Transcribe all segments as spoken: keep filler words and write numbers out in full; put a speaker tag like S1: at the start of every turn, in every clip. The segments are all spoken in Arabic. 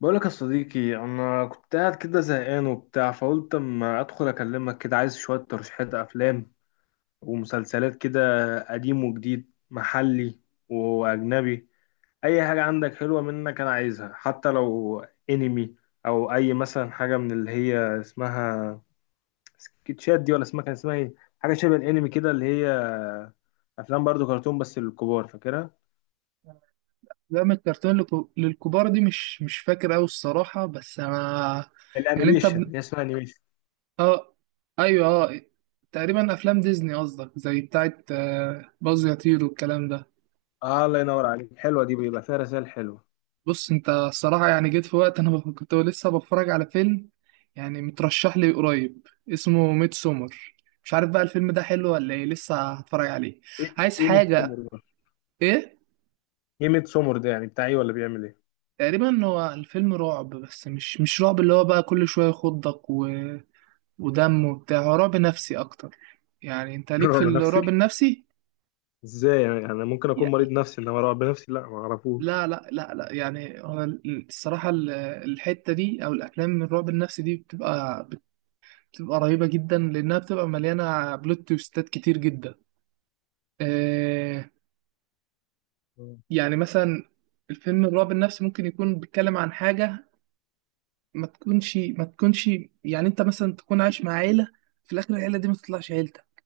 S1: بقولك يا صديقي، انا كنت قاعد كده زهقان وبتاع، فقلت اما ادخل اكلمك كده. عايز شوية ترشيحات افلام ومسلسلات كده، قديم وجديد، محلي واجنبي. اي حاجة عندك حلوة منك انا عايزها، حتى لو انمي او اي مثلا حاجة من اللي هي اسمها سكتشات دي، ولا اسمها كان اسمها ايه، حاجة شبه الانمي كده، اللي هي افلام برضو كرتون بس للكبار، فاكرها
S2: أفلام الكرتون للك- للكبار دي مش مش فاكر أوي الصراحة، بس أنا يعني أنت
S1: الانيميشن؟
S2: ب...
S1: هي اسمها انيميشن.
S2: آه، أيوه، آه. تقريبا أفلام ديزني قصدك، زي بتاعة آه، باز يطير والكلام ده.
S1: اه الله ينور عليك، حلوة دي بيبقى فيها رسائل حلوة.
S2: بص، أنت الصراحة يعني جيت في وقت أنا بف- كنت لسه بتفرج على فيلم يعني مترشح لي قريب اسمه ميد سومر. مش عارف بقى الفيلم ده حلو ولا إيه، لسه هتفرج عليه.
S1: ايه
S2: عايز
S1: ايه
S2: حاجة؟
S1: ميدسومر ده؟
S2: إيه؟
S1: ايه ميدسومر ده، يعني بتاع ايه ولا بيعمل ايه؟
S2: تقريبا هو الفيلم رعب، بس مش مش رعب اللي هو بقى كل شوية يخضك و... ودم وبتاع، هو رعب نفسي اكتر. يعني انت ليك في
S1: رعب
S2: الرعب
S1: نفسي؟
S2: النفسي؟
S1: ازاي يعني؟ انا ممكن اكون مريض
S2: يعني
S1: نفسي، انما رعب نفسي لا ما اعرفوش.
S2: لا لا لا لا، يعني هو ال- الصراحة ال- الحتة دي او الافلام من الرعب النفسي دي بتبقى بتبقى رهيبة جدا لانها بتبقى مليانة بلوت تويستات كتير جدا. آه.
S1: آه.
S2: يعني مثلا الفيلم الرعب النفسي ممكن يكون بيتكلم عن حاجة ما تكونش ما تكونش. يعني انت مثلا تكون عايش مع عيلة، في الاخر العيلة دي ما تطلعش عيلتك،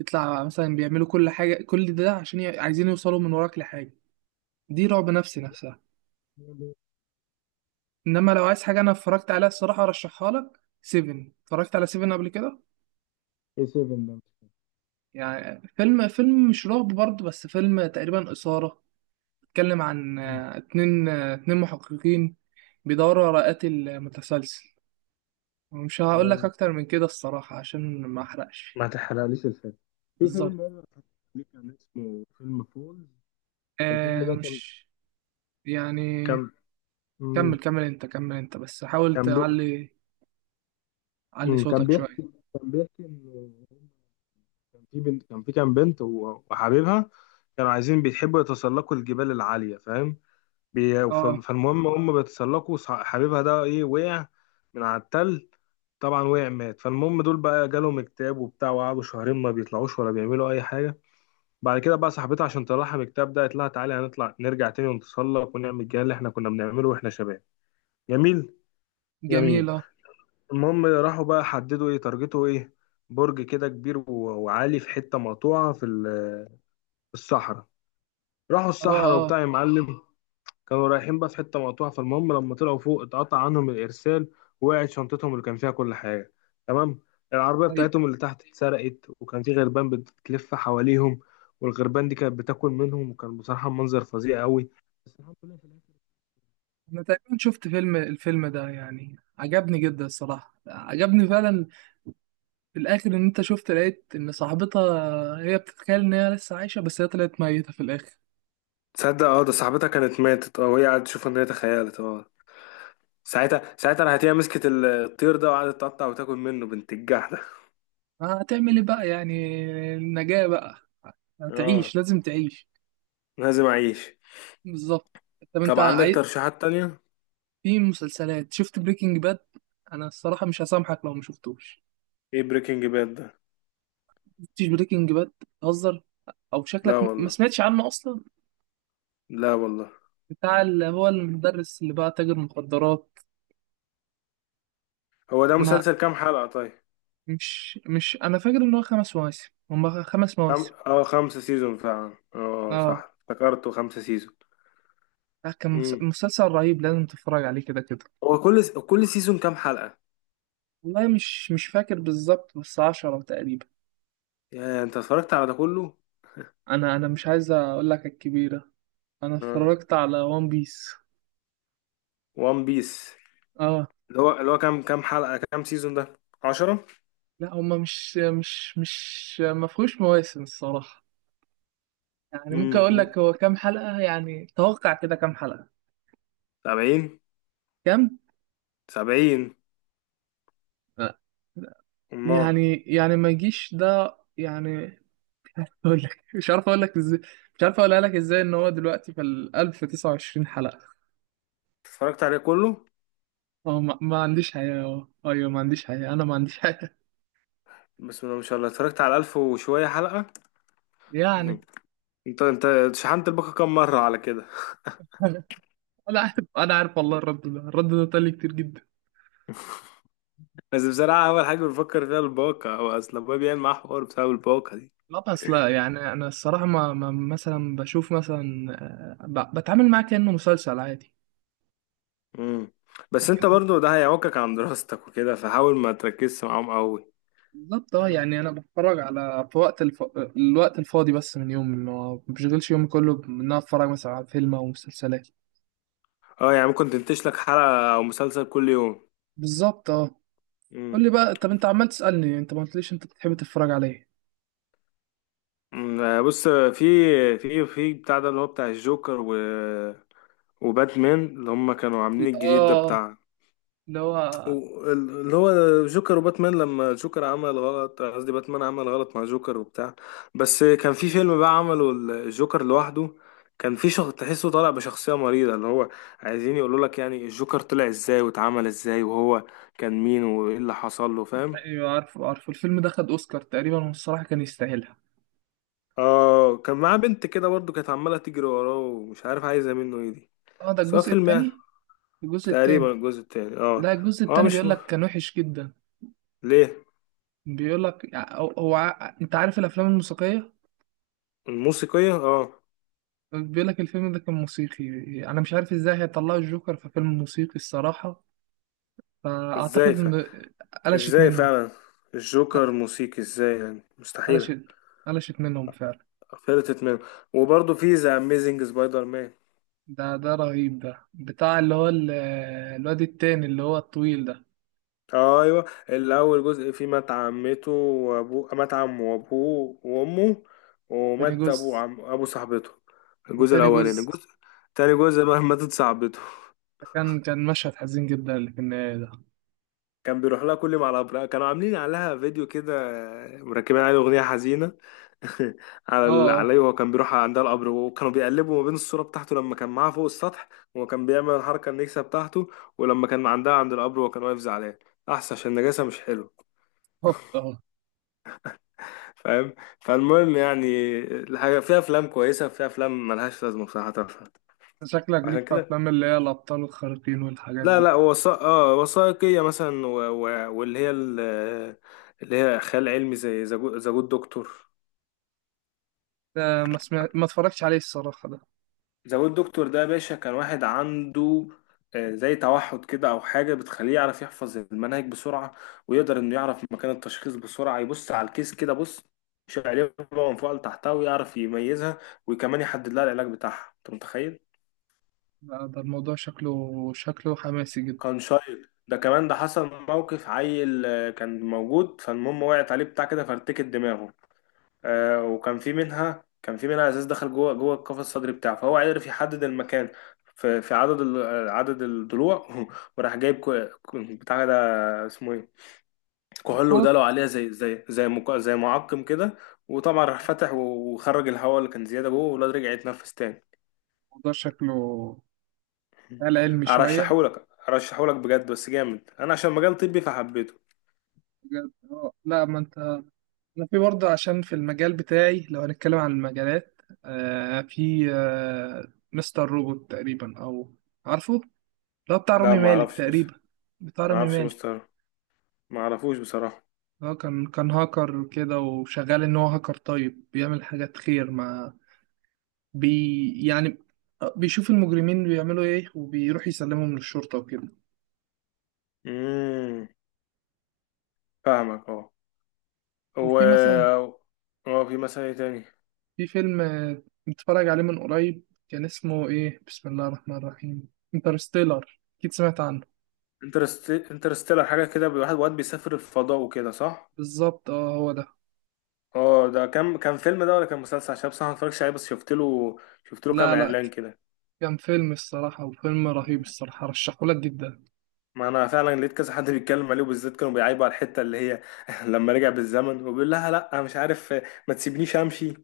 S2: يطلع مثلا بيعملوا كل حاجة، كل ده عشان ي- عايزين يوصلوا من وراك لحاجة. دي رعب نفسي نفسها. انما لو عايز حاجه انا اتفرجت عليها الصراحه ارشحها لك سيفن، اتفرجت على سيفن قبل كده؟
S1: ايه سيفن ده؟
S2: يعني فيلم فيلم مش رعب برضه، بس فيلم تقريبا اثاره. اتكلم عن
S1: مم.
S2: آه، اتنين، آه، اتنين محققين بيدوروا على قاتل متسلسل. ومش هقول لك
S1: اه،
S2: اكتر من كده الصراحه عشان ما احرقش.
S1: ما تحرقليش الفيلم. في
S2: بالظبط.
S1: فيلم بقى ليه كان اسمه فيلم فولز، الفيلم
S2: آه،
S1: ده كان
S2: مش يعني.
S1: كان مم.
S2: كمل كمل انت، كمل انت، بس حاول
S1: كان بي...
S2: تعلي علي
S1: مم. كان
S2: صوتك شويه.
S1: بيحكي، كان بيحكي ان كان في بنت، كان في كام بنت و- وحبيبها، كانوا عايزين بيحبوا يتسلقوا الجبال العالية، فاهم؟ بي- ف-
S2: اه،
S1: فالمهم هم بيتسلقوا، صح- حبيبها ده ايه وقع من على التل. طبعا وقع مات. فالمهم دول بقى جالهم اكتئاب وبتاع، وقعدوا شهرين ما بيطلعوش ولا بيعملوا اي حاجه. بعد كده بقى صاحبتها عشان تطلعها من الاكتئاب ده، قالت لها تعالي هنطلع نرجع تاني ونتسلق ونعمل الجهاز اللي احنا كنا بنعمله واحنا شباب. جميل جميل.
S2: جميله، اه،
S1: المهم راحوا بقى حددوا ايه تارجته ايه، برج كده كبير و- وعالي في حته مقطوعه في ال- في الصحراء. راحوا
S2: اه.
S1: الصحراء
S2: آه.
S1: وبتاع يا معلم. كانوا رايحين بقى في حتة مقطوعة، فالمهم لما طلعوا فوق اتقطع عنهم الإرسال، ووقعت شنطتهم اللي كان فيها كل حاجة. تمام. العربية
S2: طيب.
S1: بتاعتهم اللي تحت اتسرقت، وكان في غربان بتلف حواليهم، والغربان دي كانت بتاكل منهم، وكان بصراحة منظر فظيع قوي. بس الحمد لله في الآخر.
S2: انا تقريبا شفت فيلم الفيلم ده، يعني عجبني جدا الصراحه، عجبني فعلا. في الاخر ان انت شفت لقيت ان صاحبتها هي بتتخيل ان هي لسه عايشه، بس هي طلعت ميته في الاخر.
S1: تصدق اه، ده صاحبتها كانت ماتت اه، وهي قاعدة تشوف ان هي تخيلت اه. ساعتها ساعتها راحت هي مسكت ال- الطير ده وقعدت تقطع وتاكل منه بنت الجح ده.
S2: هتعمل ايه بقى يعني؟ النجاه بقى،
S1: اه
S2: هتعيش، لازم تعيش.
S1: لازم اعيش.
S2: بالظبط. طب انت
S1: طب عندك
S2: عاي...
S1: ترشيحات تانية؟
S2: في مسلسلات، شفت بريكنج باد؟ انا الصراحه مش هسامحك لو ما شفتوش.
S1: ايه بريكنج باد ده؟
S2: شفتش بريكنج باد؟ تهزر؟ او
S1: لا
S2: شكلك ما ما
S1: والله،
S2: سمعتش عنه اصلا.
S1: لا والله.
S2: بتاع اللي هو المدرس اللي بقى تاجر مخدرات.
S1: هو ده
S2: ما
S1: مسلسل كام حلقة طيب؟
S2: مش مش انا فاكر ان هو خمس مواسم، هم خمس
S1: خم...
S2: مواسم.
S1: اه، خمسة سيزون فعلا، اه صح
S2: اه.
S1: افتكرته خمسة سيزون.
S2: لا، كان مس-
S1: امم.
S2: مسلسل رهيب، لازم تتفرج عليه كده كده.
S1: هو كل س... كل سيزون كام حلقة؟
S2: والله مش مش فاكر بالظبط، بس عشرة تقريبا.
S1: يعني انت اتفرجت على ده كله؟
S2: انا انا مش عايز اقول لك الكبيرة. انا
S1: اه،
S2: اتفرجت على وان بيس.
S1: وان بيس.
S2: اه.
S1: اللي هو اللي هو كام كام حلقة كام سيزون ده؟ عشرة؟
S2: لا هم مش مش مش ما فيهوش مواسم الصراحة. يعني ممكن اقول
S1: امم.
S2: لك هو كام حلقة، يعني توقع كده كام حلقة.
S1: سبعين.
S2: كام؟
S1: سبعين.
S2: لا.
S1: امال؟
S2: يعني يعني ما يجيش ده يعني. اقول لك مش عارف اقول لك ازاي. مش عارف اقولها لك ازاي ان هو دلوقتي في ال ألف وتسعة وعشرين حلقة.
S1: اتفرجت عليه كله؟
S2: اه، ما, ما عنديش حياة، اه، ايوه، ما عنديش حياة، انا ما عنديش حياة
S1: بسم الله ما شاء الله، اتفرجت على ألف وشوية حلقة.
S2: يعني.
S1: مم. انت انت شحنت الباقة كام مرة على كده؟
S2: انا أنا عارف، انا عارف، والله الرد ده الرد ده طلع كتير جدا.
S1: بس بصراحة أول حاجة بفكر فيها الباقة، هو أصل أبويا بيعمل معاه حوار بسبب الباقة.
S2: لا بس لا، يعني انا الصراحة ما, ما مثلا بشوف مثلا، آه، ب- بتعامل معاه كأنه مسلسل عادي.
S1: مم. بس
S2: لكن
S1: انت برضو ده هيعوقك عن دراستك وكده، فحاول ما تركزش معاهم قوي.
S2: بالظبط، اه،
S1: فاهم؟
S2: يعني انا بتفرج على في وقت الف... الوقت الفاضي، بس من يومي، ما بشغلش يومي كله ان انا اتفرج مثلا على فيلم او مسلسلات.
S1: اه، يعني ممكن تنتج لك حلقة او مسلسل كل يوم.
S2: بالظبط، اه.
S1: مم.
S2: قول لي بقى، طب انت عمال تسألني انت ما قلتليش انت بتحب تتفرج على ايه.
S1: مم. آه، بص، في في في بتاع ده اللي هو بتاع الجوكر و وباتمان، اللي هم كانوا عاملين الجديد ده
S2: اه.
S1: بتاع،
S2: اللي هو.
S1: و- ال- اللي هو جوكر وباتمان، لما جوكر عمل غلط، قصدي باتمان عمل غلط مع جوكر وبتاع. بس كان في فيلم بقى عمله الجوكر لوحده. كان في شخص تحسه طالع بشخصية مريضة، اللي هو عايزين يقولوا لك يعني الجوكر طلع ازاي واتعمل ازاي، وهو كان مين وايه اللي حصل له، فاهم؟
S2: ايوه، عارفه عارفه الفيلم ده خد اوسكار تقريبا والصراحة كان يستاهلها.
S1: اه كان معاه بنت كده برضه، كانت عمالة تجري وراه ومش عارف عايزة منه ايه دي،
S2: اه، ده
S1: سواء
S2: الجزء
S1: فيلم يعني.
S2: التاني. الجزء
S1: تقريبا
S2: التاني.
S1: الجزء التاني اه.
S2: لا الجزء
S1: اه
S2: التاني
S1: مش
S2: بيقول
S1: م...
S2: لك كان وحش جدا.
S1: ليه؟
S2: بيقول لك هو هو ع- انت عارف الافلام الموسيقية.
S1: الموسيقية اه.
S2: بيقول لك الفيلم ده كان موسيقي. انا مش عارف ازاي هيطلعوا الجوكر في فيلم موسيقي الصراحة.
S1: ازاي؟
S2: فاعتقد ان قلشت
S1: ازاي
S2: منهم.
S1: فعلا؟ الجوكر موسيقي ازاي يعني؟ مستحيلة.
S2: قلشت قلشت منهم فعلا.
S1: فلتت منه. وبرضه في ذا اميزنج سبايدر مان.
S2: ده ده رهيب، ده بتاع اللي هو ال- الواد التاني اللي هو الطويل ده.
S1: ايوه، اللي اول جزء فيه مات عمته وابوه، مات عمه وابوه وامه،
S2: تاني
S1: ومات ابو
S2: جزء،
S1: عم ابو صاحبته. الجزء
S2: وتاني
S1: الاولاني،
S2: جزء.
S1: الجزء تاني جزء بقى ماتت صاحبته.
S2: كان كان مشهد حزين جدا اللي في النهاية ده.
S1: كان بيروح لها كل ما على أبرقها كانوا عاملين عليها فيديو كده مركبين عليه أغنية حزينة. على
S2: اه،
S1: ال-
S2: اه،
S1: عليه، وهو كان بيروح عندها القبر، وكانوا بيقلبوا ما بين الصورة بتاعته لما كان معاها فوق السطح وهو كان بيعمل الحركة النكسة بتاعته، ولما كان عندها عند القبر وهو كان واقف زعلان. أحسن عشان النجاسة مش حلو،
S2: هوب، اه.
S1: فاهم؟ فالمهم يعني الحاجة فيها أفلام كويسة، فيها أفلام ملهاش لازمة بصراحة تافهة.
S2: شكلك ليك
S1: عشان
S2: في
S1: كده،
S2: أفلام اللي هي الأبطال الخارقين والحاجات
S1: لا
S2: دي.
S1: لا، وثائق اه وثائقية مثلا و... و... واللي هي ال... اللي هي خيال علمي زي ذا جود دكتور.
S2: ده ما سمع... ما اتفرجتش عليه الصراحة ده.
S1: ذا ويب دكتور ده يا باشا، كان واحد عنده آه، زي توحد كده او حاجه بتخليه يعرف يحفظ المناهج بسرعه، ويقدر انه يعرف مكان التشخيص بسرعه، يبص على الكيس كده بص يشيل عليه من فوق لتحتها ويعرف يميزها، وكمان يحدد لها العلاج بتاعها. انت متخيل؟
S2: ده ده الموضوع شكله، شكله حماسي جدا.
S1: كان شايل ده كمان. ده حصل موقف عيل، آه، كان موجود، فالمهم وقعت عليه بتاع كده فارتكت دماغه. آه، وكان في منها، كان في منها ازاز دخل جوه جوه القفص الصدري بتاعه، فهو عرف يحدد المكان في في عدد ال- عدد الضلوع. وراح جايب كو- كو- بتاع ده اسمه ايه، كحول، وداله عليها زي زي زي مك- زي معقم كده. وطبعا راح فتح وخرج الهواء اللي كان زياده جوه، والواد رجع يتنفس تاني.
S2: الموضوع شكله خيال علمي شوية.
S1: ارشحهولك ارشحهولك بجد، بس جامد انا عشان مجال طبي فحبيته.
S2: بجد، اه. لا ما انت، أنا في برضه عشان في المجال بتاعي لو هنتكلم عن المجالات، آه في آه مستر روبوت تقريبا، أو عارفه؟ ده بتاع
S1: لا
S2: رامي
S1: ما
S2: مالك
S1: اعرفش بس،
S2: تقريبا. بتاع
S1: ما
S2: رامي
S1: اعرفش
S2: مالك.
S1: مستر، ما اعرفوش بصراحه.
S2: هو كان كان هاكر كده، وشغال إن هو هاكر طيب بيعمل حاجات خير مع بي يعني آه، بيشوف المجرمين بيعملوا إيه وبيروح يسلمهم للشرطة وكده.
S1: امم. فاهمك اه. و
S2: وفي مثلا،
S1: اه، في مثلا ايه تاني؟
S2: في فيلم آه، متفرج عليه من قريب. كان اسمه إيه، بسم الله الرحمن الرحيم، انترستيلر. أكيد سمعت عنه.
S1: انترست انترستيلر، حاجه كده واحد واد بيسافر الفضاء وكده، صح؟
S2: بالظبط، اه، هو ده.
S1: اه، ده كان كان فيلم ده ولا كان مسلسل؟ عشان بصراحه ما اتفرجتش عليه، بس شفت له شفت له كام
S2: لا لا
S1: اعلان كده.
S2: كان فيلم الصراحة، وفيلم رهيب الصراحة، رشحهولك جدا.
S1: ما انا فعلا لقيت كذا حد بيتكلم عليه، وبالذات كانوا بيعيبوا على الحته اللي هي لما رجع بالزمن وبيقول لها لا أنا مش عارف ما تسيبنيش امشي،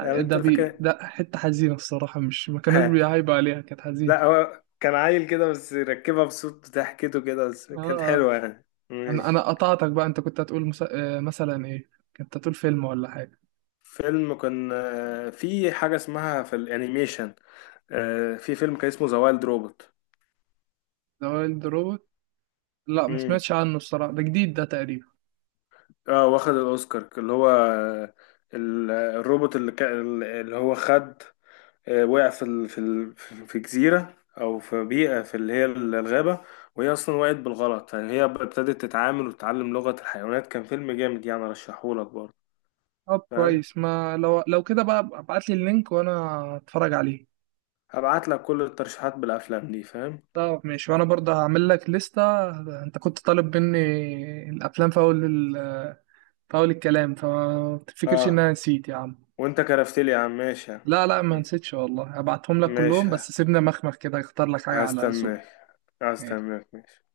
S1: يعني انت
S2: ده بي
S1: فاكر؟
S2: ده حتة حزينة الصراحة، مش ما كانوش
S1: ها.
S2: بيعيبوا عليها، كانت حزينة.
S1: لا هو كان عيل كده بس ركبها بصوت ضحكته كده، بس
S2: اه.
S1: كانت
S2: آه.
S1: حلوه يعني،
S2: انا انا
S1: ماشي.
S2: قطعتك بقى، انت كنت هتقول مس... آه، مثلا ايه، كنت هتقول فيلم ولا حاجة.
S1: فيلم كان، آه، في حاجة اسمها في الانيميشن، آه، في فيلم كان اسمه ذا وايلد روبوت.
S2: ذا وايلد روبوت. لا ما
S1: امم.
S2: سمعتش عنه الصراحة، ده جديد ده تقريبا.
S1: اه واخد الاوسكار، اللي هو آه، ال- الروبوت اللي, كا- اللي هو خد، آه، وقع في ال... في ال... في جزيرة او في بيئة في اللي هي الغابة، وهي اصلا وقعت بالغلط يعني. هي ابتدت تتعامل وتتعلم لغة الحيوانات. كان فيلم جامد يعني، ارشحهولك برضه.
S2: طب
S1: فاهم؟
S2: كويس، ما لو لو كده بقى ابعت لي اللينك وانا اتفرج عليه.
S1: هبعت لك كل الترشيحات بالافلام دي، فاهم؟
S2: طب ماشي، وانا برضه هعمل لك لستة. انت كنت طالب مني الافلام في اول، فاول الكلام، فما تفتكرش ان
S1: اه.
S2: انا نسيت يا عم.
S1: وانت كرفت لي يا عم، ماشي يا
S2: لا لا ما
S1: عم.
S2: نسيتش والله، هبعتهم لك كلهم،
S1: ماشي.
S2: بس سيبنا مخمخ كده اختار لك حاجة على
S1: هستناك.
S2: ذوقي.
S1: هستناك. ماشي.